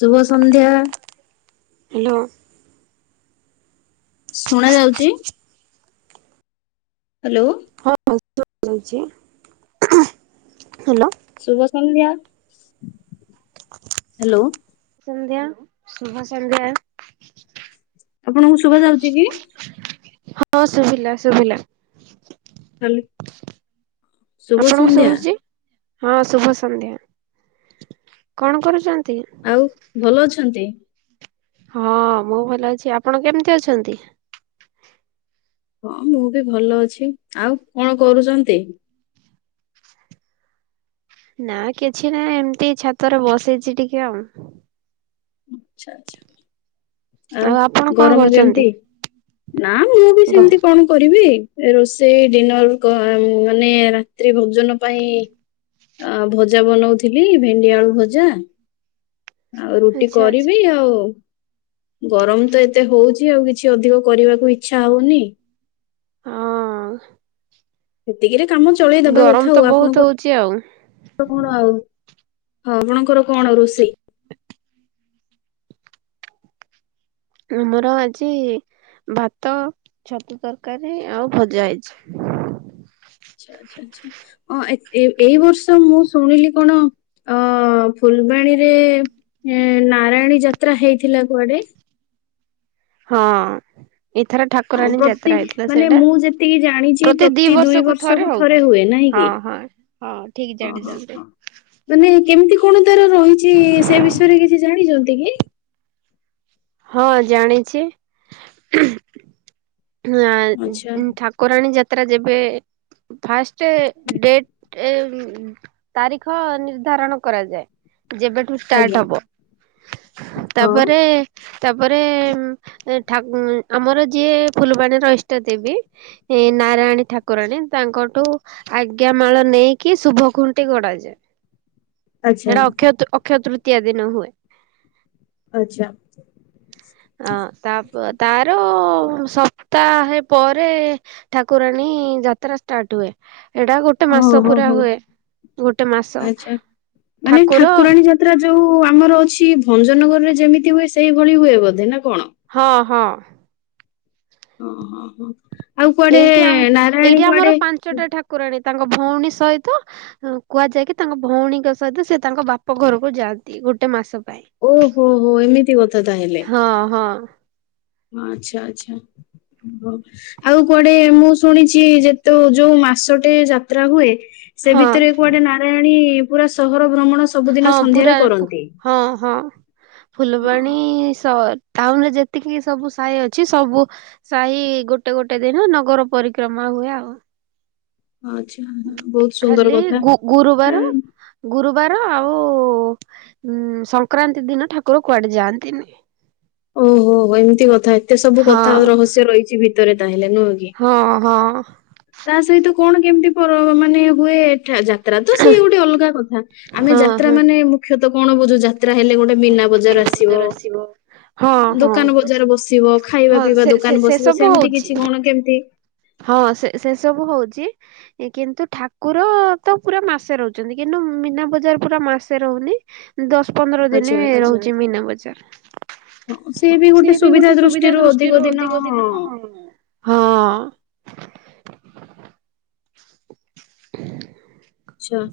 ଶୁଭ ସନ୍ଧ୍ୟା। ହ୍ୟାଲୋ। ଶୁଣା ଯାଉଚି? ହ୍ୟାଲୋ। ହଁ ଶୁଣା ଯାଉଛି। ହ୍ୟାଲୋ। ଶୁଭସନ୍ଧ୍ୟା। ହ୍ୟାଲୋ। ସନ୍ଧ୍ୟା ଶୁଭ ସନ୍ଧ୍ୟା। ଆପଣଙ୍କୁ ଶୁଭା ଯାଉଛି କି? ହଁ ଶୁଭିଲା ଶୁଭିଲା। ହ୍ୟାଲୋ। ଶୁଭ ଆପଣଙ୍କୁ ସନ୍ଧ୍ୟା। ଶୁଭୁଛି? ହଁ ଶୁଭ ସନ୍ଧ୍ୟା କଣ କରୁଛ ଆଉ ଭଲ ଅଛନ୍ତି? ହଁ ମୁଁ ଭଲ ଅଛି। ଆପଣ କେମିତି ଅଛନ୍ତି? ହଁ ମୁଁ ବି ଭଲ ଅଛି। ଆଉ କଣ କରୁଛନ୍ତି? ନା କିଛି ନାହିଁ ଏମତି ଛାତରେ ବସିଛି ଟିକେ ଆଉ। ଆଛା ଆଛା। ଆଉ ଆପଣ କଣ ଗରମ କରୁଛନ୍ତି? କେମିତି? ନା ମୁଁ ବି ଗ ସେମିତି କଣ କରିବି ରୋଷେଇ ଡିନର କ ମାନେ ରାତ୍ରିରେ ଭୋଜନ ପାଇଁ ଅ ଭଜା ବନଉଥିଲି, ଭେଣ୍ଡି ଆଳୁ ଭଜା ଆଉ ରୁଟି ଆଚ୍ଛା ଆଚ୍ଛା କରିବି ଆଉ ଗରମ ତ ଏତେ ହଉଛି ଆଉ କିଛି ଅଧିକ କରିବାକୁ ଇଚ୍ଛା ହଉନି। ହଁ। ସେତିକିରେ କାମ ଚଳେଇ ଦବା ଗରମ କଥା ତ ଆଉ। ବହୁତ ଆପଣଙ୍କ ହଉଛି ଆଉ [unintelligible] ଆଉ। ହଁ ଆପଣଙ୍କର କଣ ରୋଷେଇ? ଆମର ଆଜି ଭାତ, ଛତୁ ତରକାରୀ ଆଉ ଭଜା ହେଇଛି। ଆଚ୍ଛା ଆଚ୍ଛା ଆଚ୍ଛା ହଁ ଏ ଏଇ ବର୍ଷ ମୁଁ ଶୁଣିଲି କଣ ଅ ଫୁଲବାଣୀରେ ଏ ନାରାୟଣୀ ଯାତ୍ରା ହେଇଥିଲା କୁଆଡେ। ହଁ। ଏଇଥର ହଁ, ଠାକୁରାଣୀ ପ୍ରତି ଯାତ୍ରା ହେଇଥିଲା ମାନେ ସେଇଟା। ମୁଁ ଯେତିକି ଜାଣିଛି ପ୍ରତି ଦି ଦୁଇ ବର୍ଷକୁ ଥରେ ହଉଛି। ହୁଏ ନାହିଁ କି ହଁ ହଁ ହଁ ଠିକ ହଁ ହଁ ଜାଣିଛନ୍ତି। ହଁ ମାନେ କେମିତି କଣ ତାର ରହିଛି ସେ ବିଷୟରେ କିଛି ଜାଣିଛନ୍ତି କି? ହଁ ଜାଣିଚି। ଆଚ୍ଛା ନାଇଁ ଠାକୁରାଣୀ ଯାତ୍ରା ଯେବେ ଫାଷ୍ଟ ଡେଟ ଏ ତାରିଖ ନିର୍ଦ୍ଧାରଣ କରାଯାଏ। ଯେବେଠୁ ଷ୍ଟାର୍ଟ ଆଜ୍ଞା ହବ। ହଁ ତାପରେ ତାପରେ ଠା ଆମର ଯିଏ ଫୁଲବାଣୀର ଇଷ୍ଟ ଦେବୀ ନାରାୟଣୀ ଠାକୁରାଣୀ ତାଙ୍କଠୁ ଆଜ୍ଞା ମାଳ ନେଇକି ଶୁଭ ଖୁଣ୍ଟି ଗୋଡାଯାଏ। ଆଚ୍ଛା ସେଟା ଅକ୍ଷୟ ଅକ୍ଷୟ ତୃତୀୟା ଦିନ ହୁଏ। ଆଚ୍ଛା ଅ ତାପ ତାର ସ ତା ହେ ପରେ ଠାକୁରାଣୀ ଯାତ୍ରା ଷ୍ଟାର୍ଟ ହୁଏ। ଏଇଟା ଗୋଟେ ହଁ ମାସ ହଁ ପୁରା ହଁ ହୁଏ। ଗୋଟେ ମାସ ଆଚ୍ଛା ମାନେ ଠାକୁର ଠାକୁରାଣୀ ଯାତ୍ରା ଯୋଉ ଆମର ଅଛି ଭଞ୍ଜନଗରରେ ଯେମିତି ହୁଏ। ସେଇଭଳି ହୁଏ ବୋଧେ ନା କଣ? ହଁ ହଁ। ହଁ ହଁ ହଁ। ଏଇଠି ଆମ ଏଇଠି ଆମର ପାଞ୍ଚଟା ଠାକୁରାଣୀ। ତାଙ୍କ ଭଉଣୀ ସହିତ କୁହାଯାଏ କି ତାଙ୍କ ଭଉଣୀଙ୍କ ସହିତ ସେ ତାଙ୍କ ବାପ ଘରକୁ ଯାଆନ୍ତି। ଗୋଟେ ମାସ। ପାଇଁ। ଓହୋ ହୋ ଏମିତି କଥା ତାହେଲେ। ହଁ ହଁ ହଁ ଆଚ୍ଛା ଆଚ୍ଛା। ଓହୋ ଆଉ କୁଆଡେ ମୁଁ ଶୁଣିଚି ଯେ ତୁ ଯୋଉ ମାସଟେ ଯାତ୍ରା ହୁଏ ସେ ହଁ ଭିତରେ କୁଆଡେ ନାରାୟଣୀ ପୁରା ସହର ଭ୍ରମଣ ସବୁଦିନ ହଁ ପୁରା ସନ୍ଧ୍ୟାରେ କରନ୍ତି। ହଁ ହଁ ହଁ, ଫୁଲବାଣୀ ସହର ଟାଉନରେ ଯେତିକି ସବୁ ସାହି ଅଛି ସବୁ ସାହି ଗୋଟେ ଗୋଟେ ଦିନ ନଗର ପରିକ୍ରମା ହୁଏ ଆଉ। ଆଚ୍ଛା ବହୁତ ସୁନ୍ଦର ଖାଲି କଥା। ଗୁ-ଗୁରୁବାର ଏଁ, ଗୁରୁ ବାର ଆଉ ଉ ଉମ୍ ସଂକ୍ରାନ୍ତି ଦିନ ଠାକୁର କୁଆଡେ ଯାଆନ୍ତିନି। ଓହୋ। ଏମତି କଥା ଏତେ ସବୁ କଥା ଆଉ ହଁ ରହସ୍ୟ ରହିଛି ଭିତରେ ତାହେଲେ। ନୁହଁ କି? ହଁ ହଁ। ତା ସହିତ କଣ କେମତି ପର ମାନେ ହୁଏ ଏଠା ଯାତ୍ ଯାତ୍ରା ତ ସିଏ ଗୋଟେ ଅଲଗା କଥା, ଆମେ ହଁ ଯାତ୍ରା ହଁ। ମାନେ ମୁଖ୍ୟତଃ କଣ ବୁଝୁ ଯା ଯାତ୍ରା ହେଲେ ଗୋଟେ ମୀନା ବଜାର ଆସିବ, ହଁ ହଁ ଦୋକାନ ବଜାର ବସିବ, ଖାଇବା ହଁ ପିଇବା ସେ ସେ ଦୋକାନ ଦୋକାନ ସେ ବସିବ, ସବୁ ସେମିତି ହଉଛି। କିଛି କଣ କେମତି ହଁ ସେ-ସେସବୁ ହଉଛି କିନ୍ତୁ ଠାକୁର ତ ପୁରା ମାସେ ରହୁଛନ୍ତି କିନ୍ତୁ ମୀନା ବଜାର ପୁରା ମାସେ ରହୁନି ଦଶ ଶ ପନ୍ଦର ଦିନି ଆଚ୍ଛା ଆଚ୍ଛା ରହୁଛି ମୀନା ବଜାର। ସିଏ ବି ଗୋଟେ ସୁବିଧା ଦୃଷ୍ଟିରୁ ଅଧିକ ଦିନ ହଁ ହଁ। ହ ଆଚ୍ଛା।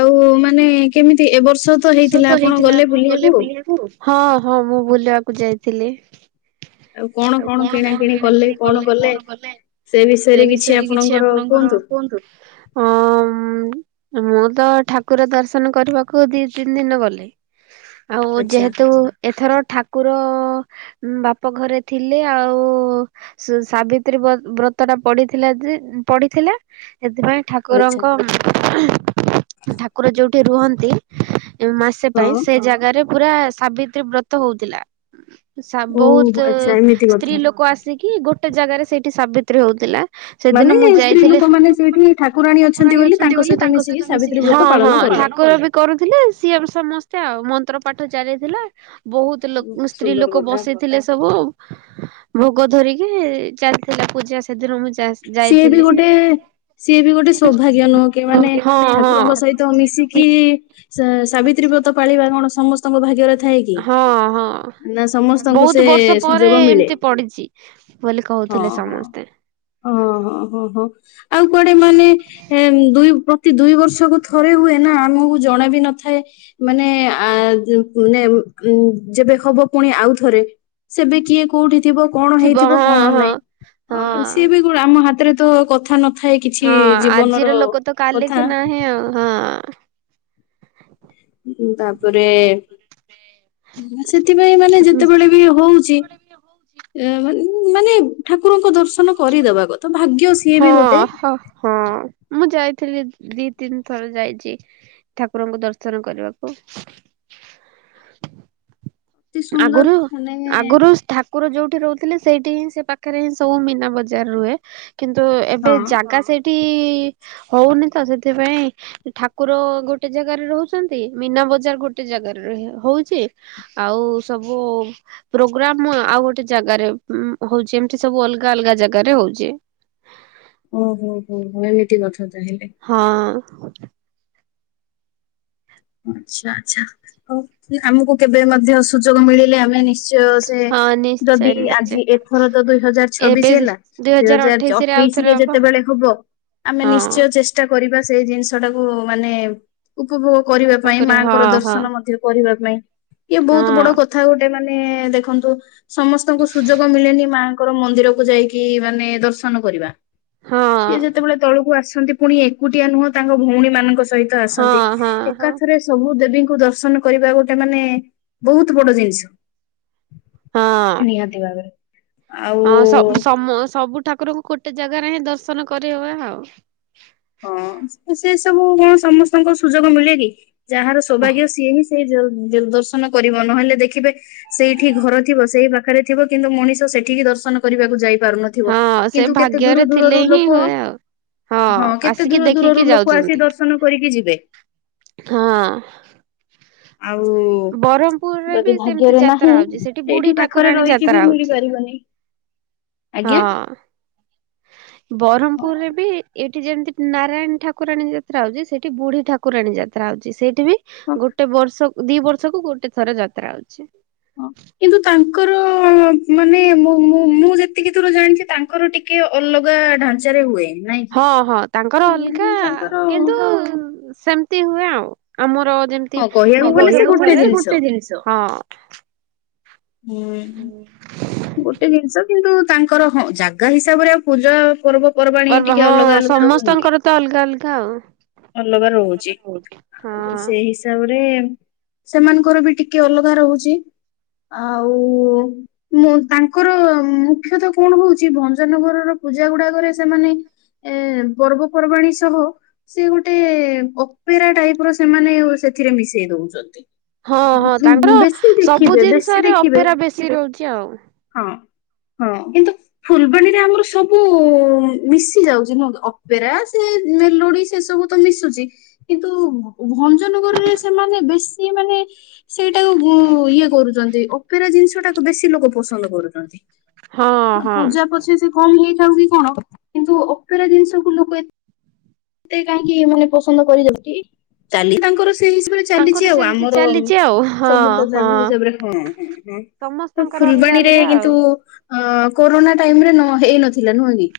ଆଉ ମାନେ କେମିତି ଏବର୍ଷ ବର୍ଷ ତ ହେଇଥିଲା ଆପଣ ଗଲେ ବୁଲିବାକୁ? ହଁ ହଁ ମୁଁ ବୁଲିବାକୁ ଯାଇଥିଲି। ଆଉ କଣ କଣ କିଣା କିିଣି କଲେ କଣ କଲେ? ସେ ବିଷୟରେ କିଛି ଆପଣଙ୍କର କୁହନ୍ତୁ? ହଁ ହୁଁ। ମୁଁ ତ ଠାକୁର ଦର୍ଶନ କରିବାକୁ ଦି ତିନି ଦିନ ଗଲି ଆଉ ଆଚ୍ଛା ଯେହେତୁ ଏଥର ଠାକୁର ଉଁ ବାପ ଘରେ ଥିଲି ଆଉ ସା-ସାବିତ୍ରୀ ବ୍ର-ବ୍ରତଟା ପଡିଥିଲା ଯେ ଯେ ପଡ଼ିଥିଲା ସେଥିପାଇଁ ଆଚ୍ଛା ଠାକୁରଙ୍କ ଠାକୁର ଯୋଉଠି ରୁହନ୍ତି ମାସେ ପାଇଁ ହଁ। ସେ ଜାଗାରେ ପୁରା ସାବିତ୍ରୀ ବ୍ରତ ହଉଥିଲା। ଓ ବହୁତ ଆଚ୍ଛା ଏମିତି ସ୍ତ୍ରୀ କଥା ଲୋକ ଆସିକି ଗୋଟେ ଜାଗାରେ ସେଇଠି ସାବିତ୍ରୀ ହଉଥିଲା ସେଦିନ ମୁଁ ଯାଇଥିଲି ସେ ସ୍ତ୍ରୀ ଲୋକମାନେ ସେଇଠି ଠାକୁରାଣୀ ଅଛନ୍ତି ବୋଲି ତାଙ୍କ ସହିତ ମିଶିକି ହଁ ହଁ। ଠାକୁର ବି କରୁଥିଲେ ସିଏ ବି ସମସ୍ତେ ଆଉ ମନ୍ତ୍ର ପାଠ ଚାଲିଥିଲା ବହୁତ ଲୋ ସୁନ୍ଦର ସ୍ତ୍ରୀଲୋକ କଥା ବସିଥିଲେ ସବୁ, ଭୋ ଗ ଧରିକି, ଚାଲିଥିଲା ପୂଜା ସେଦିନ ହଉଚି ସିଏ ବି ଗୋଟେ ସିଏ ବି ଗୋଟେ ସୌଭାଗ୍ୟ ନୁହଁ କି ମାନେ ଠାକୁରଙ୍କ ସହିତ ମିଶିକି ସା-ସାବିତ୍ରୀ ବ୍ରତ ପାଳିବା କଣ ସମସ୍ତଙ୍କ ଭାଗ୍ୟରେ ଥାଏ କି? ହଁ ହଁ। ନା ସମସ୍ତଙ୍କୁ ସେ ବହୁତ ବର୍ଷ ପରେ ସୁଯୋଗ ମିଳେ ଏମତି ପଡିଚି ବୋଲି କହୁଥିଲେ ସମସ୍ତେ। ଓହ ହୋ ହୋ। ଆଉ କୁଆଡେ ମାନେ ଦୁଇ ପ୍ର ଏମତି ଦୁଇ ବର୍ଷକୁ ଥରେ ହୁଏନା ଆମକୁ ଜଣା ବି ନଥାଏ ମାନେ ଆ ମାନେ ଉଁ ଯେବେ ହବ ପୁଣି ଆଉଥରେ ସେବେ କିଏ କୋଉଠି ଥିବ କଣ ଥିବ ହେଇଥିବ ହଁ କଣ ହଁ ନାଇଁ, ହଁ। ସିଏ ବି ଗୋ ଆମ ହାତରେ ତ କଥା ନ ଥାଏ କିଛି ହଁ ଜୀବନର ଆଜିର ଲୋକ ତ କାଲିକି କଥା ନାହିଁ ଆଉ ହଁ ତାପରେ ସେଥିପାଇଁ ମାନେ ଯେତେବେଳେ ବି ହଉଛି ଏୟା ମାନ୍ ମାନେ ଠାକୁରଙ୍କ ଦର୍ଶନ କରିଦବା କଥା ଭାଗ୍ୟ ସିଏ ବି ଗୋଟେ ଥିଲି ଦି ତିନି ଥର ଯାଇଚି ଠାକୁରଙ୍କୁ ଦର୍ଶନ କରିବାକୁ। [inaudible] ଅତି ସୁନ୍ଦର ଆଗୁରୁ ମାନେ ଆଗୁରୁ ଠାକୁର ଯୋଉଠି ଠି ରହୁଥୁଲେ ସେଇଠି ହିଁ ସେଇ ପାଖରେ ହିଁ ସବୁ ମୀନା ବଜାର ରୁହେ କିନ୍ତୁ ଏବେ ହଁ ଜାଗା ସେଇଠ୍ ବି ହୋଉନି ତ ସେଥିପାଇଁ ଠାକୁର ଗୋଟେ ଜାଗାରେ ରହୁଚନ୍ତି ମୀନା ବଜାର ଗୋଟେ ଜା ରେ ହିଁ ହୋଉଚି। ଆଉ ସବୁ ପ୍ରୋଗ୍ରାମ ଆଉ ଗୋଟେ ଜାଗାରେ ଉଁ-ହୋଉଚି ଏମତି ସବୁ ଅଲଗା ଅଲଗା ଜାଗାରେ ହୋଉଚି। ଓହୋ ହୋ ହୋ ଏମିତି କଥା ତାହେଲେ। ଆା ଆଛା ଆଛା ହୋଉ ଆମକୁ କେବେ ମଧ୍ୟ ସୁଯୋଗ ମିଳିଲେ ଆମେ ଆମେ ନିଶ୍ଚୟ ସେ ହଁ ନିଶ୍ଚୟ ଯଦି ନିଶ୍ଚୟ ଆଜି ଏଥର ତ ଦୁଇ ହଜାର ଏବେ ଛବିଶି ହେଲା ଦୁଇ ହଜାର ଚ ଅଠେଇଶି ରେ ଆଉଥରେ ଅଠେଇଶିରେ ହବ ଯେତେବେଳେ ହବ ଆମେ ହଁ ନିଶ୍ଚୟ ଚେଷ୍ଟା କରିବା ସ୍ ସେଇ ଜିନିଷଟାକୁ ମାନେ ଉପଭୋଗ କରିବା ପାଇଁ ଓକରେ ହଁ ମାଆଙ୍କର ହଁ ଦର୍ଶନ ମଧ୍ୟ କରିବା ପାଇଁ ଇଏ ବୋହୁତୁ ବଡ ହଁ। କଥା ଗୋଟେ ମା ମାନେ ଦେଖନ୍ତୁ ସମସ୍ତଙ୍କୁ ସୁଯୋଗ ମିଳେନି ମାଆଙ୍କର ମନ୍ଦିରକୁ ଯାଇକି ମାନେ ଦର୍ଶନ କରିବା ହଁ। ସିଏ ଯେତେବେଳେ ତଳକୁ ଆସନ୍ତି ପୁଣି ଏକୁଟିଆ ନୁହଁ ତାଙ୍କ ଭୋଉଣୀ ମାନଙ୍କ ସ ସହିତ ହଁ ଆସନ୍ତି ହଁ ହଁ ଏକାଥରେ ସବୁ ଦେ ବୀଙ୍କୁ ଦର୍ଶନ କରିବା ଗୋଟେ ମାନେ ବୋହୁତ ବଡ ଜିନିଷ। ହଁ। ନିହାତି ଭାବରେ ଆଉ ହଁ ସବୁ ସମ ସବୁ ଠାକୁରଙ୍କୁ ଗୋଟେ ଜାଗାରେ ହିଁ ଦର୍ଶନ କରିହୁଏ ଆଉ। ହଁ ଆ ସିଏ ସବୁ କଣ ସମସ୍ତଙ୍କୁ ସୁଯୋଗ ମିଳେ କି ଯାହାର ସୌଭାଗ୍ୟ ସିଏ ହିଁ ସେଇ ଯୋଉ ଯୋଉ ଦର୍ଶନ କରିବ ନହଲେ ଦେଖିବେ ସେଇଠି ଘର ଥିବ ସେଇ ପାଖରେ ଥିବ କିନ୍ତୁ ମଣିଷ ସ ସେଠିକି ଦର୍ଶନ କରିବାକୁ ଯାଇ ପାରୁନଥିବ ହଁ ସେ କିନ୍ତୁ କେତେ ଭାଗ୍ୟରେ ଥିଲେ ଦୂରୁ-ଦୂରରୁ ହିଁ ଲୋକ ହୁଏ ଆଉ। ହଁ ହଁ କେତେ ଆସିକି ଦୂର ଦେଖିକି ଦୂରରୁ ଲୋକ ଆସିକି ଯାଉଛନ୍ତି ଦର୍ଶନ କରିକି ଯିବେ। ହଁ ଆଉ ବ୍ରହ୍ମପୁରରେ ବି ଯଦି ସେମିତି ଭାଗ୍ୟରେ ଯାତ୍ରା ନାହିଁ ହଉଛି ସେଠି ବୁଢୀ ସେଇଠି ପାଖରେ ଠାକୁରାଣୀ ରହିକି ଯାତ୍ରା ବି ହଉଛି ମିଳିପାରିବନି। ହଁ ଆଜ୍ଞା ହଁ ବରମପୁରରେ ବି ଏ ଏଠି ଯେମତି ନାରାୟଣୀ ଠାକୁରାଣୀ ଯାତ୍ରା ହୋଉଚି ସେଠି ବୁଢୀ ଠକୁରାଣୀ ଯାତ୍ରା ହୋଉଚି ସେ ସେଠି ବି ଗୋଟେବର୍ଷ-ଦିବର୍ଷକୁ ଗୋଟେ ଥର ଯାତ୍ରା ହୋଉଚି। ହଁ। କିନ୍ତୁ ତାଙ୍କର ମାନେ ମୁଁ-ମୁଁ-ମୁଁ ଯେତିକି ଦୂର ଜାଣିଚି ତାଙ୍କର ଟିକିଏ ଅଲଗା ଆ ଢାଞ୍ଚାରେ ହୁଏ। ନାଇଁ ହଁ ହଁ ତାଙ୍କର ଅଲଗା କି ତାଙ୍କର କିନ୍ତୁ ସେମତି ହୁଏ ଆଉ ଆମ ହଁ କହିବାକୁ ଗଲେ ସେଇ ଗୋଟେ ଜିନଷ। ହୁଁ ଗୋଟେ ଜିନିଷ। କିନ୍ତୁ ତାଙ୍କର ହଁ ଜାଗା ହିସାବରେ ଆଉ ପୂଜା ପର୍ବ ପର୍ବାଣୀ ପର୍ବ ଟିକେ ଅଲଗା ହଁ ଅଲଗା ରହୁନି କି। ସମସ୍ତଙ୍କର ତ ଅଲଗା ଅଲଗା ଆଉ ଅଲଗା ରହୁଚି ଆଉ ହଁ। ସେଇ ହିସାବରେ ସେମାନଙ୍କର ବି ଟିକେ ଅଲଗା ରହୁଚି। ଆଉ ମୁଁ ତାଙ୍କର ମୁଖ୍ୟତ କଣ ହୋଉଚି ଭଞ୍ଜନଗରର ପୂଜା ଗୁଡ଼ାକରେ ସେମାନେ ଏ ପର୍ବପର୍ବାଣୀ ସହ ସିଏ ଗୋଟେ ଅପେରା ଟାଇପର ସେମାନେ ଓ ସେ ଏଥିରେ ମିଶେଇ ଦୋଉଚନ୍ତି। ହଁ ହଁ ତାଙ୍କର ସବୁ ବେଶୀ ଜିନିଷରେ ଦେଖିବେ ଅପେରା ବେଶୀ ରହୁଚି ଆଉ। ହଁ ହଁ କିନ୍ତୁ ଫୁଲବାଣୀରେ ଆମର ସବୁ ମିଶି ଯାଉଚି ନୁହଁକି ଅପେରା ସିଏ ମେଲୋଡି ସେ ସବ୍ ସବୁତ ମିଶୁଚି କିନ୍ତୁ ଭ-ଭଞ୍ଜନଗରରେ ସେମାନେ ବେଶୀ ମାନେ ସେଇଟାକୁ ଗୁ-ଇଏ କରୁଚନ୍ତି ଅପେରା ଜିନଷଟାକୁ ବେଶୀ ଲୋକ ପସନ୍ଦ କରୁଚନ୍ତି। ହଁ ଆଉ ହଁ ପୂଜା ପଛେ ସେ କମି ହେଇଥାଉ କି କଣ କିନ୍ତୁ ଅପେରା ଜିନିଷକୁ ଲୋକ ଏତ୍ ଏତେ କାହିଁକି ମାନେ ପସନ୍ଦ କରିଚନ୍ତି କି ତାଙ୍କର ସେଇ ହିସାବରେ ତାଙ୍କର ଚାଲିଚି ଆଉ ସେମିତି ଆମର ଚାଲିଛି ଆଉ ହଁ ସମୁଦ୍ର ଯାନ ହଁ। ହିସାବରେ ହୁଏଁ। ତ ସମସ୍ତଙ୍କର ଅଲଗା ଫୁଲବାଣୀରେ ଅଲଗା ଆଉ କିନ୍ତୁ-ଉ-ଉ ଅ-ଅ-ଅ କୋରୋନା ଟାଇମରେ ନ ହେଇ ନଥିଲା ନୁହଁ କି।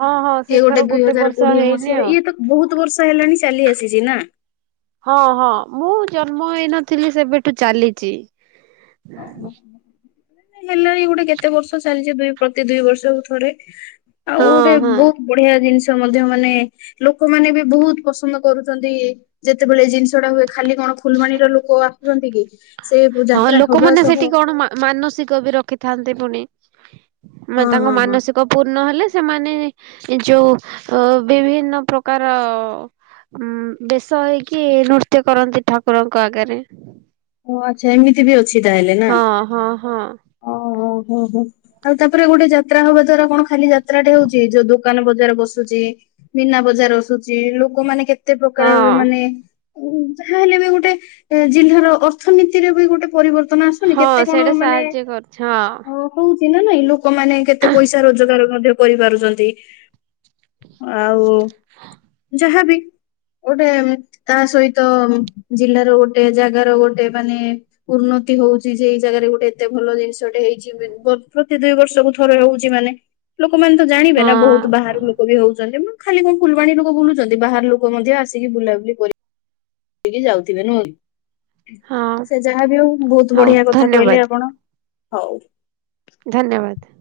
ହଁ ହଁ ସିଏ ସେଥର ଗୋଟେ ଦୁଇ ହଜାର ବର୍ଷ କୋଡିଏ ହେଇନି ମସିହାରେ ଆଉ। ଇଏ ତ ବହୁତ ବର୍ଷ ହେଲାଣି ଚାଲି ଆସିଛି ନା। ହଁ ହଁ ମୁଁ ଜନ୍ମ ହେଇନଥିଲି ସେବେଠୁ ଚାଲିଛି। ହଁ। ହେଲାଣି ଗୋଟେ କେତେ ବର୍ଷ ଚାଲିଛି ଦୁଇ ପ୍ରତି ଦୁଇ ବର୍ଷକୁ ଥରେ। ଆଉ ହଁ ଗୋଟେ ହଁ। ବହୁତ ବଢିଆ ଜିନିଷ ମଧ୍ୟ ମାନେ ଲୋକମାନେ ବି ବହୁତ ପସନ୍ଦ କରୁଛନ୍ତି ଯେତେବେଳେ ଜିନିଷ ଟା ହୁଏ ଖାଲି କ ଫୁଲବାଣୀର ଲୋକ ଆସୁଛନ୍ତି କି ସେ ବ ହଁ ଯାତ୍ରା ହବା ଲୋକମାନେ ସହ ସେଠି କଣ ମା ମାନସିକ ବି ରଖିଥାନ୍ତି ପୁଣି। ମାନେ ହଁ ତାଙ୍କ ହଁ ହଁ। ମାନସିକ ପୂର୍ଣ ହେଲେ ସେମାନେ ଯୋଉ ଅ ବିଭିନ୍ନ ପ୍ରକାର-ଅ-ଅ-ଅ ଉଁ-ଉ ବେଶ ହେଇକି ନୃତ୍ୟ କରନ୍ତି ଠାକୁରଙ୍କ ଆଗରେ। ଓ ଆଚ୍ଛା ଏମିତି ବି ଅଛି ତାହଲେ ନା। ହଁ ହଁ ହଁ ଓହୋ ଆଉ ତାପରେ ଗୋଟେ ଯାତ୍ରା ହବା ଧର କଣ ଖାଲି ଯାତ୍ରା ଟେ ହଉଛି ଯୋଉ ଦୋକାନ ବଜାର ବସୁଛି। ମିନା ବଜାର ବସୁଛି ଲୋକମାନେ କେତେ ପ୍ରକାରର ହଁ ମାନେ ଉ ଯାହାହେଲେ ବି ଗୋଟେ ଏ ଜିଲ୍ଲାର ଅର୍ଥନୀତିରେ ବି ଗୋଟେ ପରିବର୍ତ୍ତ ନ ଆସୁନି ହଁ କେତେ କଣ ସେଇଟା ମାନେ ସାହାଯ୍ୟ କରୁଛି ହଁ। ଚି ନା ନାଇଁ ଲୋକମାନେ କେତେ ପଇସା ରୋଜଗାର ମଧ୍ୟ କରିପାରୁଛନ୍ତି। ଆଉ ଯାହା ବି ଗୋଟେ ତା ସହିତ ଜିଲ୍ଲାର ଗୋଟେ ଜାଗାର ଗୋଟେ ମାନେ ଉନ୍ନତି ହ ହଉଛି ଯେ ଏଇ ଜାଗାରେ ଗୋଟେ ଏତେ ଭଲ ଜିନିଷଟେ ହେଇଛି ପ ପ୍ରତି ଦୁଇ ବର୍ଷକୁ ଥରେ ହଉଛି ମାନେ ଲୋକମାନେ ତ ଜାଣିବେ ହଁ ନା ବହୁତ ବାହାରୁ ଲୋକ ବି ହଉଛନ୍ତି ନା। ଖାଲି କଣ ଫୁଲବାଣୀ ଲୋକ ବୁଲୁଛନ୍ତି ବାହାର ଲୋକ ମଧ୍ୟ ଆସିକି ବୁଲାବୁଲି କରି କି ଯାଉଥିବେ ନୁହ କି। ହଁ ସେ ଯାହା ବି ହଉ ବହୁତ ବଢିଆ କଥା କହିଲେ ଆପଣ ହଉ। ଧନ୍ୟବାଦ।